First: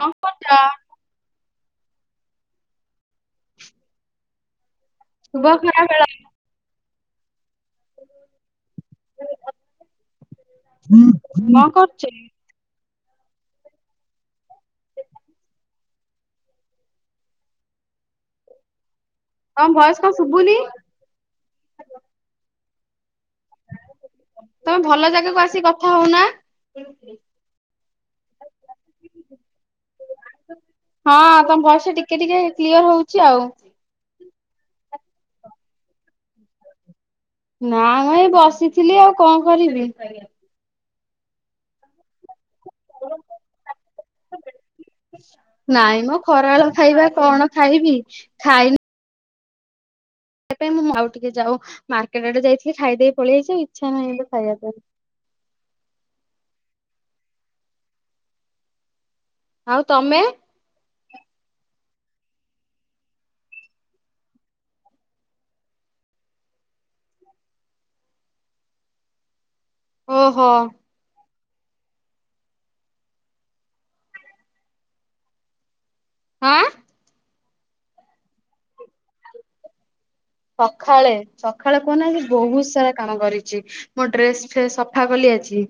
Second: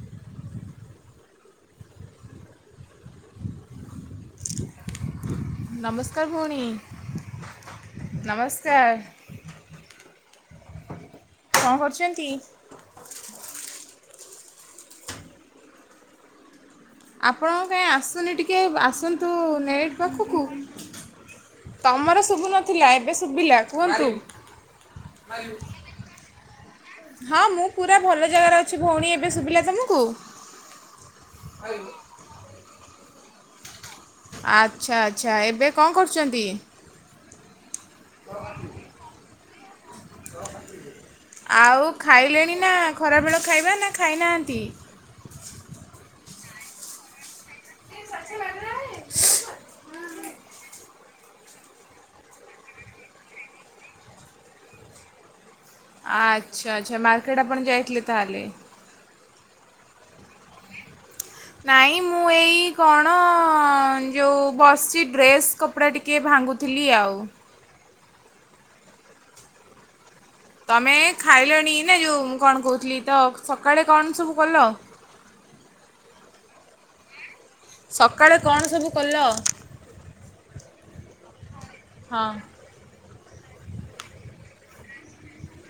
କନ୍ କରୁଚ? [inaudible] ବ ଖରା ଖଳା ନମସ୍କାର [unintelligible] ଭଉଣୀ ନମସ୍କାର। ହୁଁ। କଣ କରୁଛନ୍ତି? ଆପଣଙ୍କ କାଇଁ ଆସୁନି ଟିକେ ଆସନ୍ତୁ। ତୁ ତମ ନେଟ୍ ଭଏସ କଣ ପାଖକୁ ଶୁଭୁନି? ତମର ଶୁଭୁନ ଥିଲା [unintelligible] ତମେ ଭଲ ଜାଗାକୁ ଆସିିକି କଥା ହଉନା। ହଁ ମୁଁ ପୁରା ଭଲ ଜାଗାରେ ଅଛି ଭଉଣୀ ଏବେ ଶୁଭିଲା ତୁମକୁ। ଚି ଆଉ। ଆଚ୍ଛା ଆଚ୍ଛା ଏବେ କଣ କରୁଛନ୍ତି? ନା ମ ଏଇ ବସିଥିଲି ଆଉ କନ୍ କରିବି? [unintelligible] ଆଉ ଖାଇଲେଣି ଖରା ବେଳ ଖାଇବା ନା ଖାଇନାହାନ୍ତି? ଖରାଅଳ ଖାଇବା କଣ ଖାଇବି ଖାଇନି। ଇ ମୁଁ ଆଉ ଟିକେ ଯାଉ ମାର୍କେଟ୍ ଆଡେ ଯାଇଥିଲି ଖାଇଦେଇ ପଳେଇ ଆଇଚି ଇଚ୍ଛା ନାହିଁ ଏବେ ଖାଇବାକୁ। ଆଚ୍ଛା ଆଚ୍ଛା ମାର୍କେଟ୍ ଆପଣ ଯାଇଥିଲେ ତାହଲେ। ଆଉ ତମେ? ନାଇଁ ମୁଁ ଏଇ କଅଣ ଯୋଉ ବସିଛି ଡ୍ରେସ୍ କପଡ଼ା ଟିକିଏ ଭାଙ୍ଗୁଥିଲି ଆଉ। ଓହୋ। ତମେ ଖାଇଲେଣି ନା ଯେଉଁ ମୁଁ କଣ କହୁଥିଲି ତ ସକାଳେ କଣ ସବୁ କଲ? ଆଁ? ସକାଳେ କଣ ସବୁ କଲ? ସଖାଳେ। ସଖାଳେ କୁହନା ଆଜି ହଁ ବହୁତ୍ ସାରା କାମ କରିଛି ମୋ ଡ୍ରେସ୍ ଫେସ୍ ସଫା କଲି ଆଜି।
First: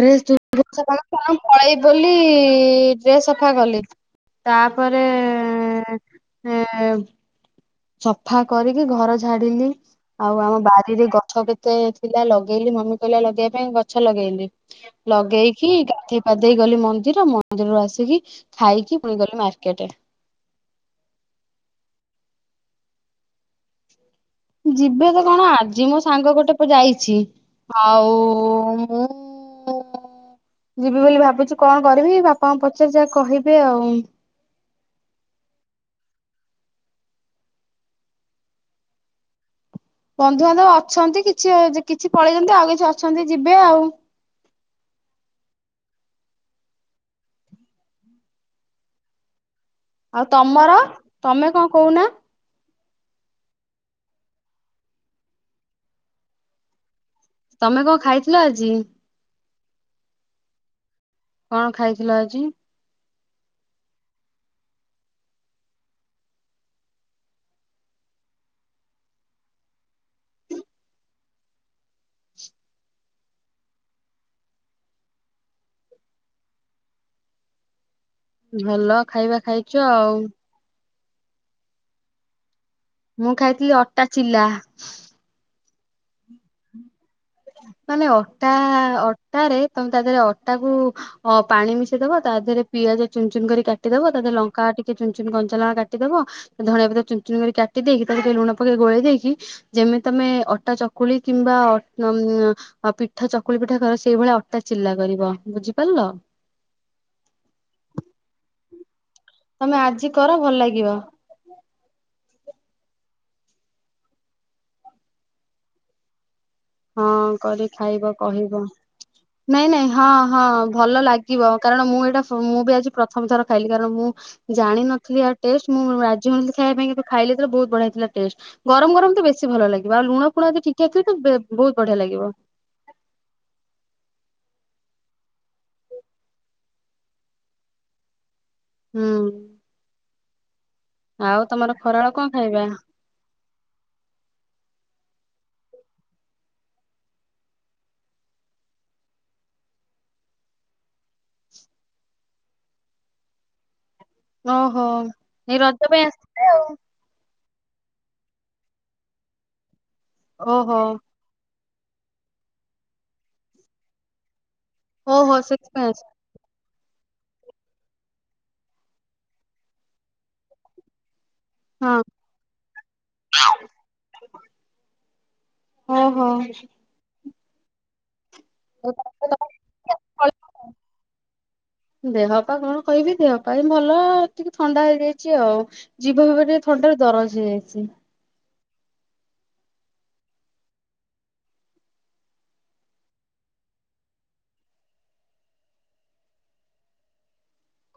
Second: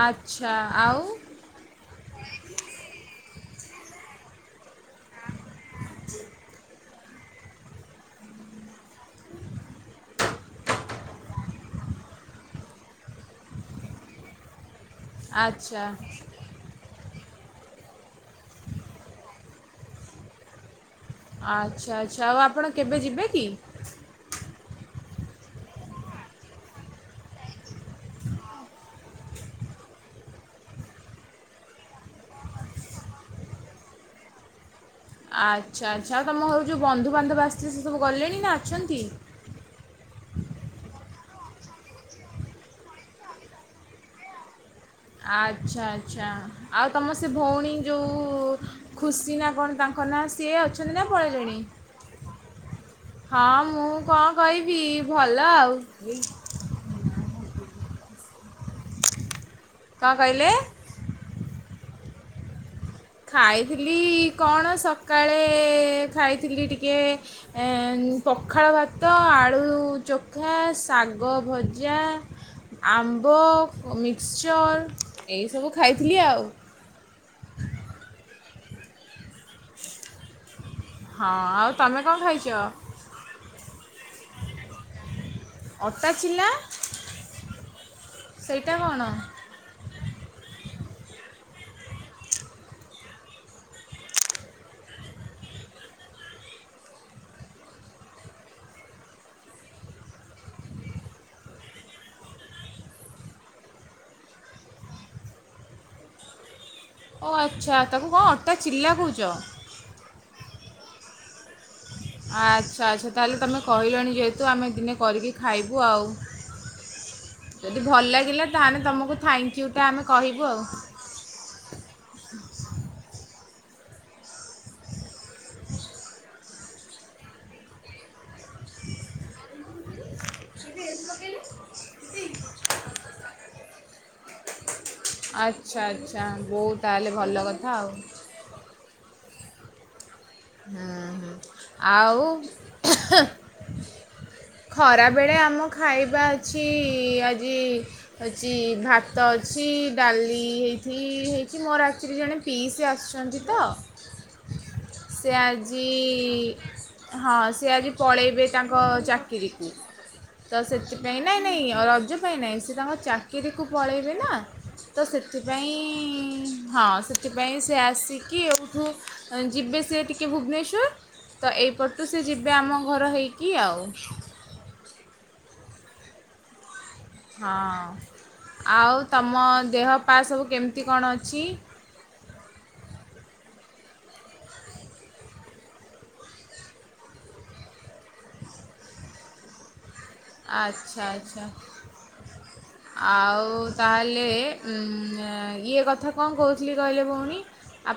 ଡ୍ରେସ୍ ଆଚ୍ଛା ଆଉ [unintelligible] ପଳେଇ ବୋଲି ଡ୍ରେସ୍ ସଫା [unintelligible] ଲି ତା ତାପରେ ଏ ଏ ୟେଁ ସଫା କରିକି ଘର ଝାଡିଲି ଆଉ ଆମ ବାରିରେ ଗଛ କେତେ ଥିଲା ଲଗେଇଲି ମମି କହିଲା ଲଗେଇବା ପାଇଁ ଗଛ ଲଗେଇଲି। ଲଗେଇକି ଆଚ୍ଛା ଗାଧେଇ ପାଧେଇ ଗଲି ମନ୍ଦି ର ମନ୍ଦିରରୁ ଆସିକି ଖାଇକି ପୁଣି ଗଲେ ମାର୍କେଟେ। ଆଚ୍ଛା ଆଚ୍ଛା ଆଉ ଆପଣ କେବେ ଯିବେ କି? ଯିବେ ତ କଣ ଆଜି ମୋ ସାଙ୍ଗ ଗୋଟେ ଯାଇଚି ଆଉ ମୁଁ ଉ ଉ ଯିବି ବୋଲି ଭାବୁଚି କଣ କରିବି ବାପାଙ୍କୁ ପଚାରି ଯା କହିବେ ଆଉ। ଆଚ୍ଛା ଆଚ୍ଛା ଆଉ ତମ ଘରକୁ ଯେଉଁ ବନ୍ଧୁବାନ୍ଧବ ଆସିଥିଲେ ସେ ସବୁ ଗଲେଣି ନା ଅଛନ୍ତି? ଛି କିଛି ପଳେଇଛନ୍ତି ଆଉ କିଛି ଅଛନ୍ତି ଯିବେ ଆଉ। ଆଚ୍ଛା ଆଚ୍ଛା ଆଉ ତମ ସେ ଭଉଣୀ ଯୋଉ ଉ ଖୁସି ନା କଣ ତାଙ୍କ ନାଁ ଆଉ ସିଏ ତମର ଅଛନ୍ତି ନା ତମେ ପଳେଇଲେଣି? କଣ କହୁନା? ହଁ ମୁଁ କଣ କହିବି ଭଲ ଆଉ। ତମେ କଣ ଖାଇଥିଲ ଆଜି? କଣ କହିଲେ? କଣ ଖାଇଥିଲ ଆଜି? ଖାଇଥିଲି କଣ ସକାଳେ ଖାଇଥିଲି ଟିକେ ଏଁ ପଖାଳ ଭାତ, ଆଳୁ ଚୋଖା, ଶାଗ ଭଜା, ଆମ୍ବ, ମିକ୍ସଚର୍ ଏଇସବୁ ଖାଇଥିଲି ଆଉ। ଭଲ ଖାଇବା ଖାଇଚ ଆଉ। ହଁ ଆଉ ତମେ କଣ ଖାଇଛ? ମୁଁ ଖାଇଥିଲି ଅଟା ଚିଲା। ଅଟାଚିଲା। ମାନେ ଅଟା ଅଟାରେ ତମେ ତା ଦେହରେ ଅଟା କୁ ହ ପାଣି ମିଶେଇ ଦବ ତା ଦେହରେ ପିଆଜ ଚୁନ ଚୁନ କରି କାଟିଦବ ତା ଦେହରେ ଲଙ୍କା ଟିକେ ଚୁନ୍ ଚୁନ୍ କଞ୍ଚା କାଟିଦବ ଧଣିଆ ଭିତ ଚୁନ୍ ଚୁନ୍ କରି କାଟି ଦେଇକି ତାକୁ ଟିକେ ଲୁଣ ପକେଇ ଗୋଳେଇ ଦେଇକି ଯେମିତି ତମେ ଅଟା ଚକୁଳି କିମ୍ବା ହ ମ୍ ପିଠା ଚକୁଳି ପିଠା କର ସେଇଭଳିଆ ଅଟା ଚିଲା କରିବ ବୁଝିପାରିଲ? ଓ ଆଚ୍ଛା ତାକୁ କଣ ଅଟା ଚିଲା କହୁଛ? [inaudible] ତମେ ଆଜି କର ଭଲ ଲାଗିବ ଆଚ୍ଛା ଆଚ୍ଛା ତାହେଲେ ତୁମେ କହିଲଣି ଯେହେତୁ ଆମେ ଦିନେ କରିକି ଖାଇବୁ ଆଉ। ହଁ କରି ଯଦି ଭଲ ଖାଇବ ଲାଗିଲା କହିବ ତାହେଲେ ତୁମକୁ ଥ୍ୟାଙ୍କ ନାଇଁ ୟୁଟା ନାଇଁ ଆମେ ହଁ କହିବୁ ହଁ ଆଉ ଭଲ ଲାଗିବ କାରଣ ମୁଁ ଏଇଟା ହ ମୁଁ ବି ଆଜି ପ୍ରଥମ ଥର ଖାଇଲି। କାରଣ ମୁଁ ଜାଣିିନଥିଲି ଆ ଟେଷ୍ଟ ମୁଁ ରାଜି ହଉନଥିଲି ଖାଇବା ପାଇଁ କିନ୍ତୁ ଖାଇଲି ତ ବହୁତ ବଢିଆ ଥିଲା ଟେଷ୍ଟ ଗରମ ଗରମ ତ ବେଶୀ ଭଲ ଲାଗିବ ଆଉ ଲୁଣ ଫୁଣ ଯଦି ଠିକ୍ ଠାକ୍ ଥିବ ତା ବହୁତ ବଢିଆ ଲାଗିବ। [inaudible] ଆଚ୍ଛା ଆଚ୍ଛା ବୋଉ ତାହେଲେ ଭଲ କଥା ଆଉ। ହୁଁ। ହୁଁ ହୁଁ। ଆଉ ତମର ଖରାଳ ଆଉ କଣ ଖାଇବା। [inaudible] ଖରାବେଳେ ଆମ ଖାଇବା ଅଛି ଆଜି ହେଉଛି ଭାତ ଅଛି ଡାଲି ହେଇଥି ହେଇଛି ମୋର ଆକଚୁଲି ଜଣେ ପିଇସି ଆସୁଛନ୍ତି ତ। ଓହୋ। ସେ ଏଇ ଆଜି ରଜ ପାଇଁ ଆସ ହଁ ସେ ଆଜି ପଳେଇବେ ତାଙ୍କ ଚାକିରିକୁ? ତ ଓହୋ ସେଥିପାଇଁ ନାଇଁ ନାଇଁ ରଜ ପାଇଁ ନାହିଁ ସେ ତାଙ୍କ ଚାକିରିକୁ ପଳାଇବେ ନା। ତ ଓହୋ ସେଥିପାଇଁ ଆସ ହଁ ସେ ସେଥିପାଇଁ ସେ ଆସିକି ଏହିଠୁ ଯିବେ ସେ ଟିକେ ଭୁବନେଶ୍ୱର ତ ହଁ ଏଇପଟୁ ସେ ଯିବେ ଆମ ଘର ହେଇକି ଆଉ। [inaudible] ଓହୋ। ହଁ। ଆଉ ତମ ଦେହ ପା ସବୁ କେମିତି କଣ ଅଛି? ବାପା କଣ କହିବି ଦେହପା ହ ଭଲ ଟିକେ ଥଣ୍ଡା ହେଇଯାଇଛି ଆଉ ଜିଭ ଅଗରେ ଥଣ୍ଡାରେ ଦରଜ ହେଇଯାଇଛି। ଆଚ୍ଛା ଆଚ୍ଛା [inaudible] ଆଉ ତାହେଲେ ଇଏ ହୁନ କଥା କଣ କହୁଥିଲି କହିଲେ ଭଉଣୀ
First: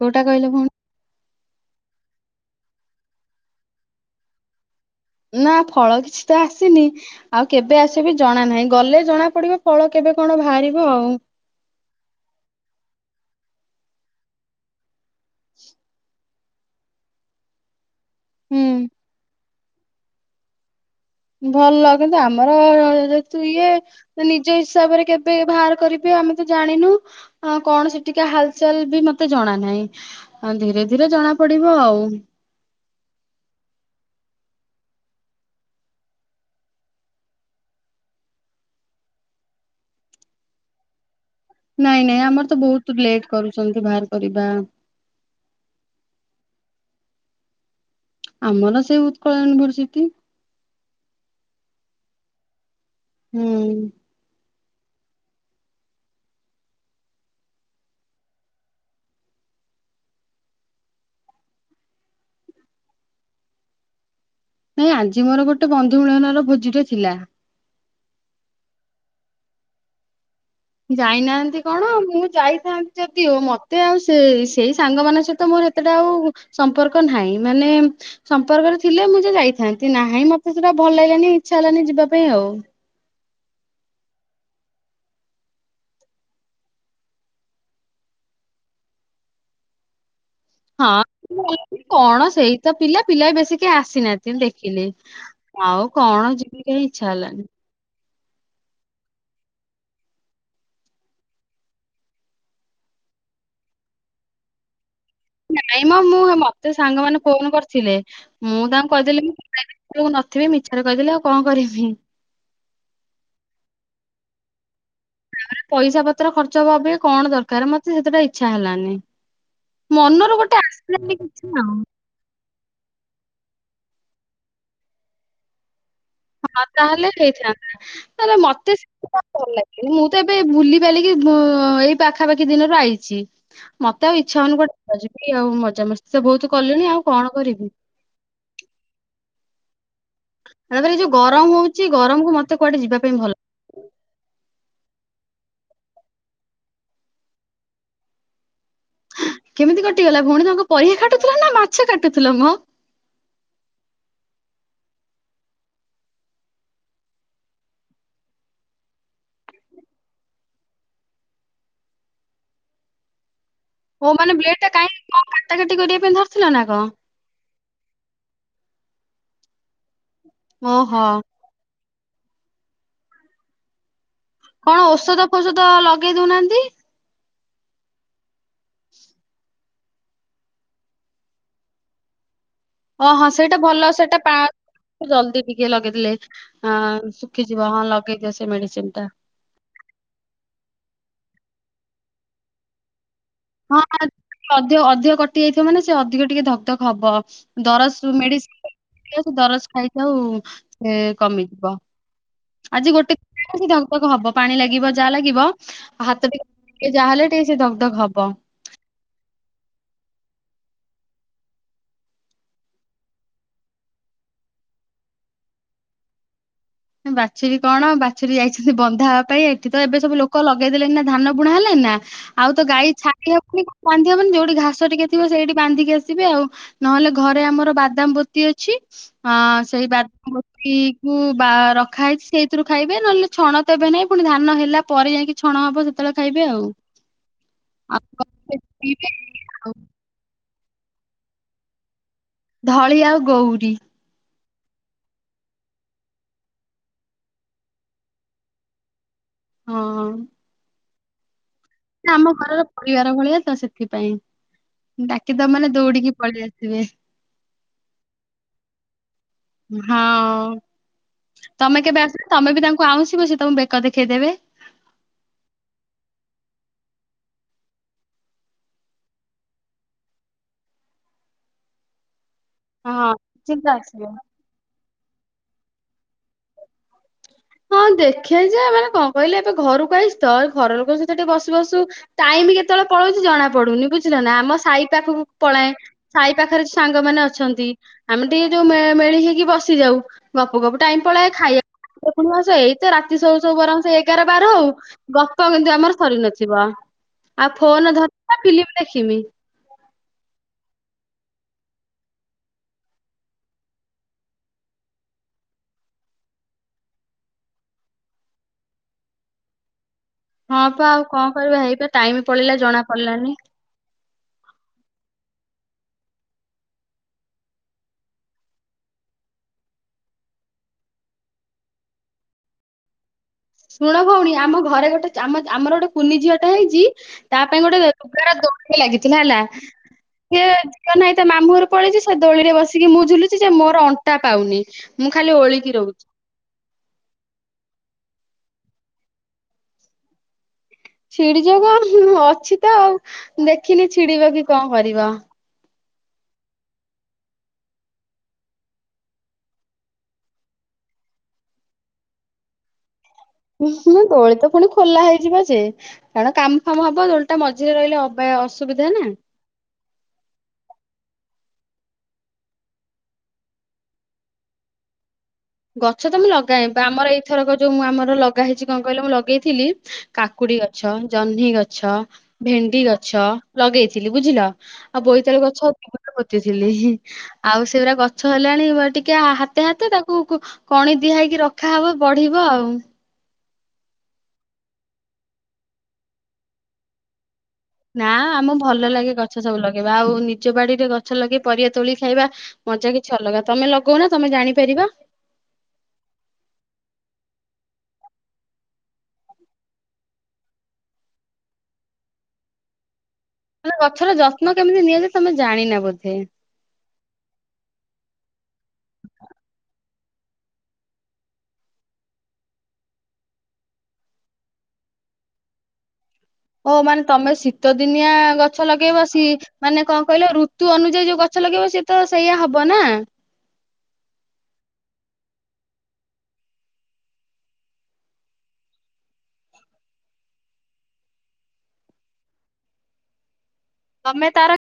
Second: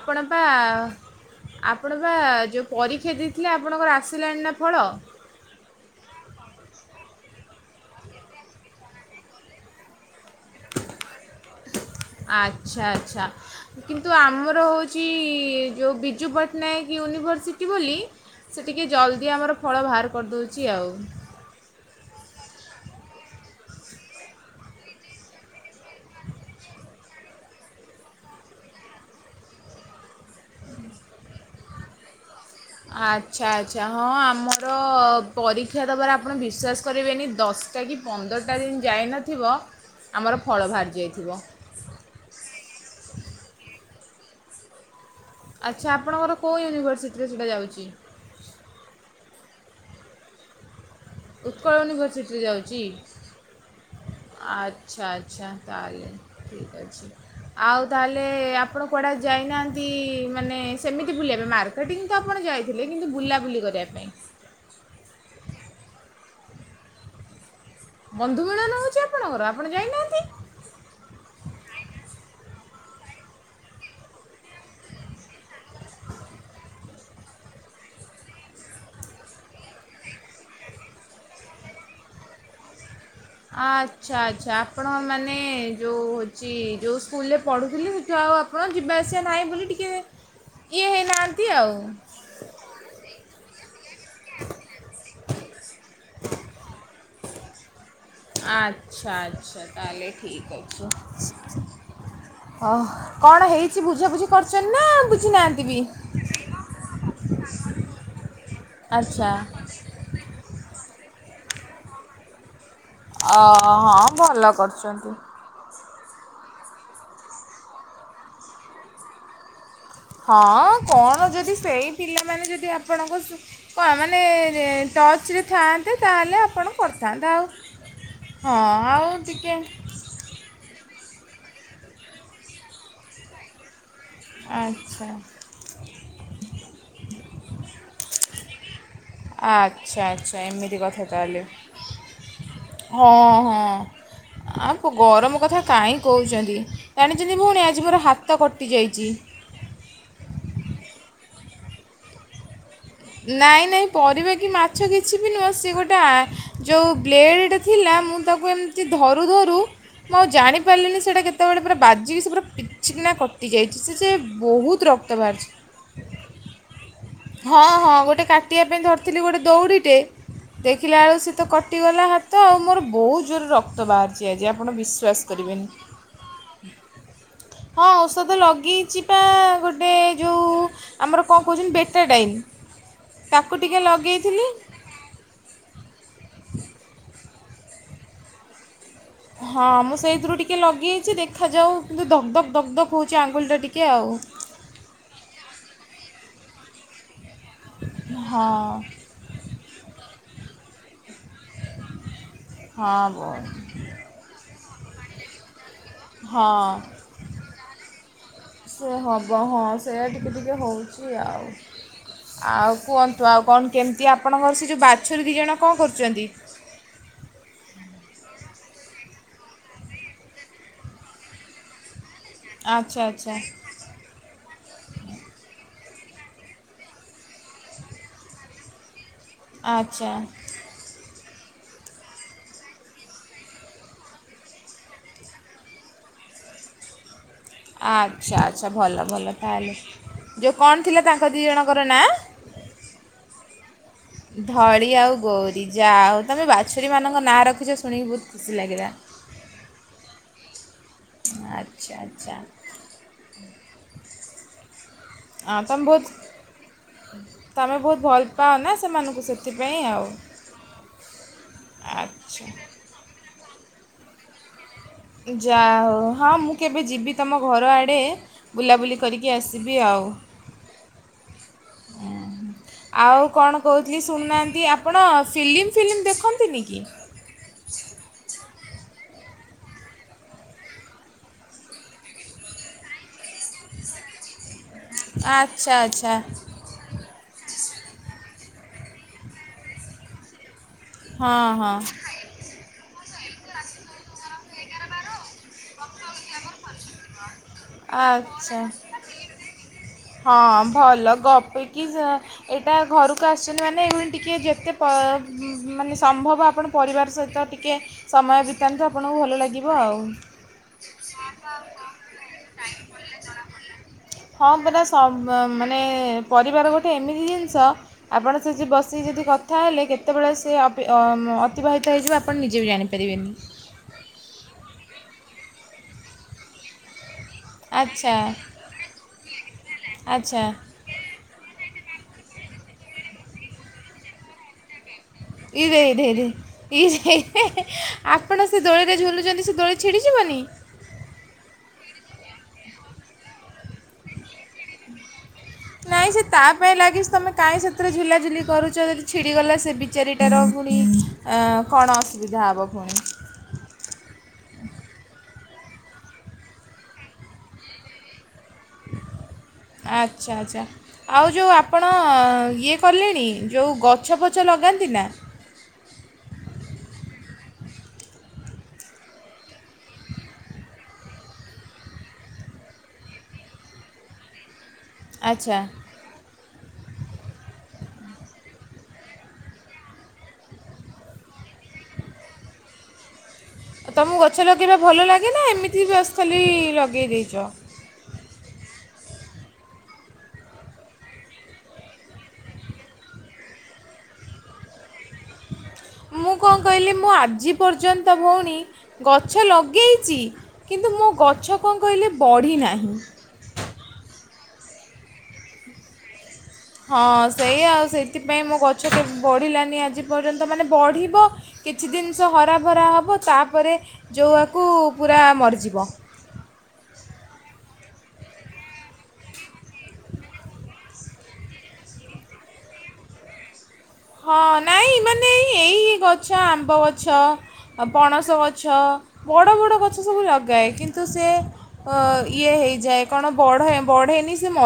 କୋଉଟା ପା କହିଲେ ଭଉଣୀ? ଆପଣ ବା ଯେଉଁ ପରୀକ୍ଷା ଦେଇଥିଲେ ଆପଣଙ୍କର ଆସିଲାଣି ନା ଫଳ? ନା ଫଳ କିଛି ତ ଆସିନି ଆଉ କେବେ ଆସିବି ଜଣା ନାହିଁ। ଗଲେ ଜଣା ପଡିବ ଫଳ କେବେ? କଣ ବାହାରିବ ଆଉ। [inaudible] ଆଚ୍ଛା। ଆଛା କିନ୍ତୁ ଆମର ହଉଛି କି ଯୋଉ ବିିଜୁ ପଟ୍ଟନାୟକ ପଟ୍ଟନାୟକ ୟୁନିଭର୍ସିଟି ବୋଲି ସେ ହୁଁ ଟିକେ ଜଲ୍ଦି ଆମର ଫଳ ବାହାର କରିଦେଉଛି ଆଉ ଭଲ କିନ୍ତୁ ଆମର ଯେହେତୁ ଇଏ ନିଜ ହିସାବରେ କେବେ ବାହାର କରିବେ ଆମେ ତ ଜାଣିନୁ କଣ ସେ ଟିକା ହାଲଚାଲ ବି ମତେ ଜଣା ନାହିଁ। ଧୀରେ ଧୀରେ ଜଣା ପଡିବ ଆଉ ଆଚ୍ଛା ଆଚ୍ଛା ହଁ ଆମର ପରୀକ୍ଷା ଦେବାର ଆପଣ ବିଶ୍ୱାସ କରିବେନି ଦଶଟା କି ପନ୍ଦରଟା ଦିନ ଯାଇନଥିବ ଆମର ଫଳ ବାହାରି ଯାଇଥିବ। ନାଇଁ ପରିବା ଆଚ୍ଛା ଆପଣଙ୍କର କେଉଁ ୟୁନିଭର୍ସିଟିରେ ସେଇଟା ଯାଉଛି ଆମର ସେଇ ଉତ୍କଳ ୟୁନିଭରସିଟି ଉତ୍କଳ ୟୁନିଭର୍ସିଟିରେ ଯାଉଛି ହୁଁ [unintelligible] ନାଇଁ ଆଜି ମୋର ଗୋଟେ ବନ୍ଧୁ ମିଳନ ର ଭୋଜିଟ ଥିଲା ବନ୍ଧୁ ବେଳ ନଉଛି ଆପଣଙ୍କର ଆପଣ ଯାଇନାହାନ୍ତି ଯାଇନାହାନ୍ତି କଣ ମୁଁ ଯାଇଥାନ୍ତି ଯଦିଓଉ ମତେ ଆଉ ସେ ସେଇ ସାଙ୍ଗ ମଙ୍କ ସହିତ ମୋର ଏତେଟା ଆଉ ସମ୍ପର୍କ ନାହିଁ ମାନେ ସମ୍ପର୍କରେ ଥିଲେ ମୁଁ ଯେ ଯାଇଥାନ୍ତି ନାହିଁ ମତେ ସେଟା ଭଲ ଲାଗିଲାନି ଇଚ୍ଛା ହେଲାନି ଯିବା ପାଇଁ ଆଉ ଆଚ୍ଛା ଆଚ୍ଛା ଆପଣ ମାନେ ଯେଉଁ ହେଉଛି ଯେଉଁ ସ୍କୁଲରେ ପଢ଼ୁଥିଲେ ସେଠୁ ଆଉ ଆପଣ ଯିବା ଆସିବା ନାହିଁ ବୋଲି ଟିକେ ଇଏ ହେଇନାହାନ୍ତି ହଁ ଆଉ କଣ ସେଇ ତ ପିଲା ପିଲା ବି ବେଶୀ କେ ଆସିନାହାନ୍ତି ଦେଖିଲି ଆଉ କଣ ଯିବି ଇଚ୍ଛା ହେଲାନି ଆଚ୍ଛା ଆଚ୍ଛା ତାହେଲେ ଠିକ ଅଛି ହ କଣ ହେଇଛି ବୁଝାବୁଝି କରିଛନ୍ତି ନା ବୁଝିନାହାନ୍ତି ବି ନାଇଁ ମ ମୁଁ ମତେ ସାଙ୍ଗମାନେ ଫୋନ କରିଥିଲେ ମୁଁ ତାଙ୍କୁ କହିଦେଲି ଆଚ୍ଛା ମୁଁ ନଥିବି ମିଛରେ କହିଦେଲି ଆଉ କଣ କରିବି ଅ ହଁ ଭଲ କରୁଛନ୍ତି ପଇସା ପତ୍ର ଖର୍ଚ୍ଚ ହବା ବି କଣ ଦରକାର ମତେ ସେତେଟା ଇଚ୍ଛା ହେଲାନି ମନରୁ ଗୋଟେ ହଁ ଆସିଲାନି କଣ କିଛି ଯଦି ଆଉ ସେଇ ପିଲାମାନେ ଯଦି [unintelligible] ହଁ ଆପଣ ତାହେଲେ କରିଥାନ୍ତେ ଆଉ ହେଇଥାନ୍ତା ତାେଲେ ହଁ ମତେ ଆଉ ସେ ଭଲ ଟିକେ ଲାଗନି ମୁଁ ତ ଏବେ ବୁଲି ପାରିକି ହଁ ଏଇ ପାଖାପାଖି ଦିନରୁ ଆଇଛି ମତେ ଆଉ ଇଚ୍ଛା ଅନୁ ଆଚ୍ଛା କଟେିବି ଆଉ ମଜାାମସ୍ତି ତ ବହୁତ କଲିଣି ଆଉ କଣ କରିବି ଆଠ ଆଚଛା ଆଚ୍ଛା ଏମିତି ତାପରେ ଏଇ କଥା ଯୋଉ ତାହେଲେ ଗରମ ହଉଛି ଗରମକୁ ମତେ କୁଆଡେ ଯିବା ହଁ ପାଇଁ ଭଲ ହଁ ଆ ଗରମ କଥା କାହିଁ କହୁଛନ୍ତି ଜାଣିଛନ୍ତି ଭଉଣୀ ଆଜି ମୋର ହାତ କଟି ଯାଇଛି କେମିତି କଟିଗଲା ଭଉଣୀ ତାଙ୍କ ପରିବା କାଟୁଥିଲ ନା ମାଛ କାଟୁଥିଲ ମଁ ନାଇଁ ନାଇଁ ପରିବା କି ମାଛ କିଛି ବି ନୁହେଁ ସେ ଗୋଟେ ଯେଉଁ ବ୍ଲେଡ଼ ଥିଲା ମୁଁ ତାକୁ ଏମିତି ଧରୁ ଧରୁ ମୁଁ ଆଉ ଜାଣିପାରିଲିନି ସେଇଟା କେତେବେଳେ ପୁରା ବାଜିକି ସେ ପୁରା ପିଚିକିନା କ ଓୋ ମାନେ ବ୍ଲେଡ ଟା କାହିଁକି କ କାଟା କାଟି କରିବା ପାଇଁ ଧରିଥିଲ ନା କଣ ହଁ ହଁ ଗୋଟେ କାଟିବା ପାଇଁ ଧରିଥିଲି ଗୋଟେ ଦଉଡ଼ିଟେ ଦେଖିଲା ଓହୋ ବେଳୁ ସୀ ତ କଥା କୁଟିଗଲା ହାତ ଆଉ ମୋର ବହୁତ ଜୋରରେ ରକ୍ତ ବାଦ୍ କଣ ଔଷଧ ଫୋଷଧ ଲଗେଇ ଦଉନାହାନ୍ତି। ହଁ ଔଷଧ ଲଗ୍ ଲଗେଇଚିପା ଗୋଟେ ଟେ ଯୋଉ ଆମର କଣ କହୁଛନ୍ତି ବେ ଟାଡାଇନ୍ ଓ ହଁ ସେଇଟା ଭଲ ସେଇଟା ପା ଜଲଦି ଟିକେ ଲଗେଇଥିଲେ ଆ ଖିଯିବ ହଁ ଲଗେଇଦିଅ ସେ ମେଡିସିନ ଟା। ହଁ ମୁଁ ସେଇଥିରୁ ଟିକେ ଲଗେଇଛି ଦେଖାଯାଉ କିନ୍ତୁ ଧକ ଧକ ଧକ ହଉଛି। ହଁ ଅଧିକ ଅଧିକ କଟି ଯାଇଥିବ ମାନେ ସେ ଅଧିକ ଟିକେ ଧକ୍ ଧକ୍ ହବ। ଦରଜ ହଁ ମେଡିସିନ ଦରଜ ଖାଇଛି ଆଉ ସେ କମି ଯିବ। ଆଜି ହଁ ଗୋଟେ ବ ଦିନ ହିଁ ଧକ ଧକ ହବ ପାଣି ଲାଗି ଗିବ ଯା ଲାଗିବ ହାତ ହଁ ଟିକେ ଯାହାହେଲେ ଟିକେ ସେ ଧକ ଧକ ହବ। ସେ ହେବ ହଁ ସେଇୟା ଟିକେ ଟିକେ ହେଉଛି ଆଉ ଆଉ କୁହନ୍ତୁ ଆଉ କଣ କେମିତି ଆପଣଙ୍କର ସେ ଯେଉଁ ବାଛୁରୀ ଦି ଜଣ କଣ କରୁଛନ୍ତି? ସେ ବନ୍ଧା ହେବା ପାଇଁ ଏଠି ତ ଏବେ ସବୁ ଲୋକ ଲଗେଇଦେଲେଣିି ନା ଧାନ ବୁଣା ହେଲାଣି ନା ଆଉ ତ ଗାଈ ଆଚ୍ଛା ଛାଡି ଆଚ୍ଛା ହବନି ବାନ୍ଧି ହବନି ଯୋଉଠି ଘାସ ଟିକେ ଥିବ ସେଇଠି ବାନ୍ଧିକି ଆସ୍ ଥିବେ ଆଉ ନହେଲେ ଘରେ ଆମର ବାଦାମବତି ଅଛି। ହଁ ସେଇ ଆଚ୍ଛା ଆଚ୍ଛା ବାଦମବତି କୁ ବା ରଖ ରଖା ହୋଇଛି ସେଇଥିରୁ ଖାଇବେ ନହେଲେ ଛଣ ତ ଏବେ ନାଇଁ ପୁଣି ଧାନ ହେଲା ପରେ ଯାଇକି ଛଣ ହବ ସେତେବେଳେ ଖାଇବେ ଆଉ। ଆଉ ଆଚ୍ଛା ଆଚ୍ଛା ଭଲ ଭଲ ତାହଲେ ଯେଉ କଣ ଥିଲା ତାଙ୍କ ଦି ଜଣଙ୍କର ନାଁ? ଧଳି ଆଉ ଗଉରୀ। ଧଳି ଆଉ ଗୌରୀ ଯାହା ହଉ ତମେ ବାଛୁରୀମାନଙ୍କ ନାଁ ରଖିଛ ଶୁଣିକି ବହୁତ ଖୁସି ଲାଗିଲା। ହଁ। ଆ ଆମ ଘରର ପରିବାର ଭଳିଆ ତ ସେଥିପାଇଁ ଡାକିଦବ ହଁ ମାନେ ତମେ ବହୁତ ଦୌଡିକି ପଳେଇ ଆସିବେ, ତମେ ବହୁତ ଭଲ ପାଅ ନା ସେମାନଙ୍କୁ ସେଥିପାଇଁ ଆଉ ହଁ ତମେ କେବେ ଆସିବ ଆଚ୍ଛା ତମେ ବି ତାଙ୍କୁ ଆଉଁସିବ ସେ ତମ ବେ କ ଦେଖେଇଦେବେ। ଯା ହଉ ହଁ ମୁଁ କେବେ ଯିବି ତମ ଘର ଆଡ଼େ ବୁଲାବୁଲି କରିକି ଆସିବି ଆଉ। ହଁ ଆଉ କଣ ନିଶ୍ଚିନ୍ତ କହୁଥିଲି ଆସିବେ। ଶୁଣୁନାହାନ୍ତି ଆ ଆପଣ ଫିଲିମ୍ ଫିଲିମ୍ ଦେଖନ୍ତିନି କି? ହଁ ଦେଖେ ଯେ ମାନେ କଣ କହିଲେ ଏବେ ଘରକୁ ଆଇଛି ତ ଘର ଲୋକଙ୍କ ସହିତ ଟିକେ ବସୁ ବସୁ ଟାଇମ କେତେବେଳେ ପଳଉଛି ଜଣା ପଡୁନି ବୁଝିଲ ନା ଆମ ସାହି ପାଖକୁ ପଳାଏ ଆଚ୍ଛା ଆଚ୍ଛା ସାଇ ପାଖରେ ସାଙ୍ଗମାନେ ଅଛନ୍ତି ଆମେ ଟି ଯୋଉ ମେ ମେଳି ହେଇକି ବସି ଯାଉ ଗପ୍ ଗପୁ ଗପୁ ଟାଇମ୍ ପଳାଏ ହଁ ଖାଇଆ ହଁ ଏଇତ ରାତି ଶୋଉ ଶୋଉ ବରଂ ସେ ଏଗାର ବାର ଆଉ ଗପ କିନ୍ତୁ ଆମର। ସରି ନଥିବ ଆଉ ଫୋନ ଧରିମି ନା ଆଚ୍ଛା ଫିଲ୍ମ ଦେଖିମି। ହଁ ଭଲ ଗପିକି ଏ ଏଇଟା ଘରକୁ ଆସୁଛନ୍ତି ମାନେ ଏଇଭଳି ଟିକେ ଯେତେ ପ ମାନେ ସମ୍ଭବ ଆପଣ ପରିବାର ସହିତ ଟିକେ ସମୟ ବିତାନ୍ତୁ ଆପଣଙ୍କୁ ଭଲ ଲାଗିବ ଆଉ। ହଁ ପା ଆଉ କଣ କରିବା ହେଇପା ଟାଇମ ପଳେଇଲା ଜଣା ପଡିଲାନି। ହଁ ପରା ସବ ମାନେ ପରିବାର ଗୋଟେ ଏମିତି ଜିନିଷ ଆପଣ ସେଠି ବସିକି ଯଦି କଥା ହେଲେ କେତେବେଳେ ସେ ଅ-ଅ-ଅତିବାହିତ ହେଇଯିବ ଆପଣ ନିଜେ ବି ଜାଣିପାରିବେନି। ଶୁଣ ଭଉଣୀ ଆମ ଘରେ ଗୋଟେ ଆ-ଆ-ଆମର ଗୋଟେ କୁନି ଝିଅ ଟା ହେଇଛି। ତା ପାଇଁ ଗୋଟେ ଆଚ୍ଛା ଲୁଗାର ଦୋଳି ଲାଗିଥିଲା ହେଲା ଆଚ୍ଛା ସିଏ ଯିବ ନାହିଁ ତା ମାମୁଁ ଘର କୁ ପଳେଇଛି ସେ ଦୋଳିରେ ବସିକି ମୁଁ ଝୁଲୁଛି ଯେ ମୋର ଅଣ୍ଟା ପାଉନି। ମୁଁ ଖାଲି ଓଳିକି ଇରେ ଇରେ ରହୁଛି ଇରେ ଇରେ ଇରେ। ଆପଣ ସେ ଦୋଳିରେ ଝୁଲୁଛନ୍ତି ସେ ଦୋଳି ଛିଡ଼ିଯିବନି। ଛିଡି ଯିବ କଣ ଅଛି ତ ଆଉ ଦେଖିନି ଛିଡିବ କି କଣ କରିବ। ନାଇଁ ସେ ତା ପାଇଁ ଲାଗିଛି ତମେ କାହିଁ ସେଥିରେ ଝୁଲାଝୁଲି କରୁଛ ଯଦି ଛିଡ଼ିଗଲା ସେ ବିଚାରି ଟାର ପୁଣି ଅ କଣ ଅସୁବିଧା ହବ ପୁଣି। ଦୋଳି ତ ପୁଣି ଖୋଲା ହେଇଯିବ ଯେ କାରଣ କାମ ଫାମ ହବ ଦୋଳି ଟା ମଝିରେ ରହିଲେ ଅବା ଅସୁ ଆଚ୍ଛା ଆଚ୍ଛା ଆଉ। ଯଉ ଆପଣ ଇଏ କଲେଣି ଯଉ ଗଛ ଫଛ ଲଗାନ୍ତି ନା। ଗଛ ତ ମୁଁ ଲଗାଏ ଆମର ଏଇ ଥରକ ଯୋଉ ମୁଁ ଆମର ଲଗା ହେଇଛି କଣ କହିଲ ମୁଁ ଲଗେଇଥିଲି କାକୁଡି ଗଛ ଜହ୍ନି ଗଛ ଭେଣ୍ଡି ଗଛ ଲଗେଇଥିଲି ବୁଝିଲ। ଆଉ ବୋଇତାଳୁ ଆଚ୍ଛା ଗଛ ଅତି ଗୋଟେ ପୋତି ଲି ହି ଆଉ ସେ ଗୁରା ଗଛ ହେଲାଣି ବ ଟିକେ ହାତେ ହାତେ ତା କୁ କୁ କଣି ଦିଆ ହେଇକି ରଖାହବ ବଢିବ ଆଉ। ତମକୁ ଗଛ ଲଗେଇବା ଭଲ ଲାଗେ ନା ଏମିତି ବସ ଖାଲି ଲଗେଇ ଦେଇଛ। ନା ଆମ ଭଲ ଲାଗେ ଗଛ ସବୁ ଲଗେଇବା ଆଉ ନିଜ ବାଡିରେ ଗଛ ଲଗେଇ ପରିବା ତୋଳି ଖାଇବା ମଜା କିଛି ଅଲଗା ତମେ ଲଗଉ ନା ତମେ ଜାଣିପାରିବା। ମୁଁ କଣ କହିଲି ମୁଁ ଆଜି ପର୍ଯ୍ୟନ୍ତ ଭଉଣୀ ଗଛ ଲଗେଇଚି କିନ୍ତୁ ମୋ ଗଛ କଣ କହିଲେ ବଢ଼ିନାହିଁ। ଲେ ଗଛର ଯତ୍ନ କେମିତି ନିଆଯାଏ ତମେ ଜାଣିନା ବୋଧେ। ହଁ ସେଇ ଆଉ ସେଇଥିପାଇଁ ମୋ ଗଛ କେ ବଢ଼ିଲାନି ଆଜି ପର୍ଯ୍ୟନ୍ତ ମାନେ ବଢ଼ିବ କିଛି ଦିନ ସ ହରାଭରା ହେବ ତାପରେ ଜଉଆକୁ ପୁରା ମରିଯିବ। ଓ ମାନେ ତମେ ଶୀତ ଦିନିଆ ଗଛ ଲଗେଇବ ସି ମାନେ କଣ କହିଲ ଋତୁ ଅନୁଯାୟୀ ଯୋଉ ଗଛ ଲଗେଇବ ସିଏ ତ ସେଇଆ ହବ ନା। ହଁ ନାଇଁ ମାନେ ଏଇ ଏଇ ଗଛ ଆମ୍ବ ଗଛ ଅ ପଣସ ଗଛ ବଡ଼ ବଡ଼ ଗଛ ସବୁ ଲଗାଏ କିନ୍ତୁ ସେ ଅ ଇଏ ହେଇଯାଏ କଣ। ବଢେ ତମେ ବଢେନି ସେ ତାର ମ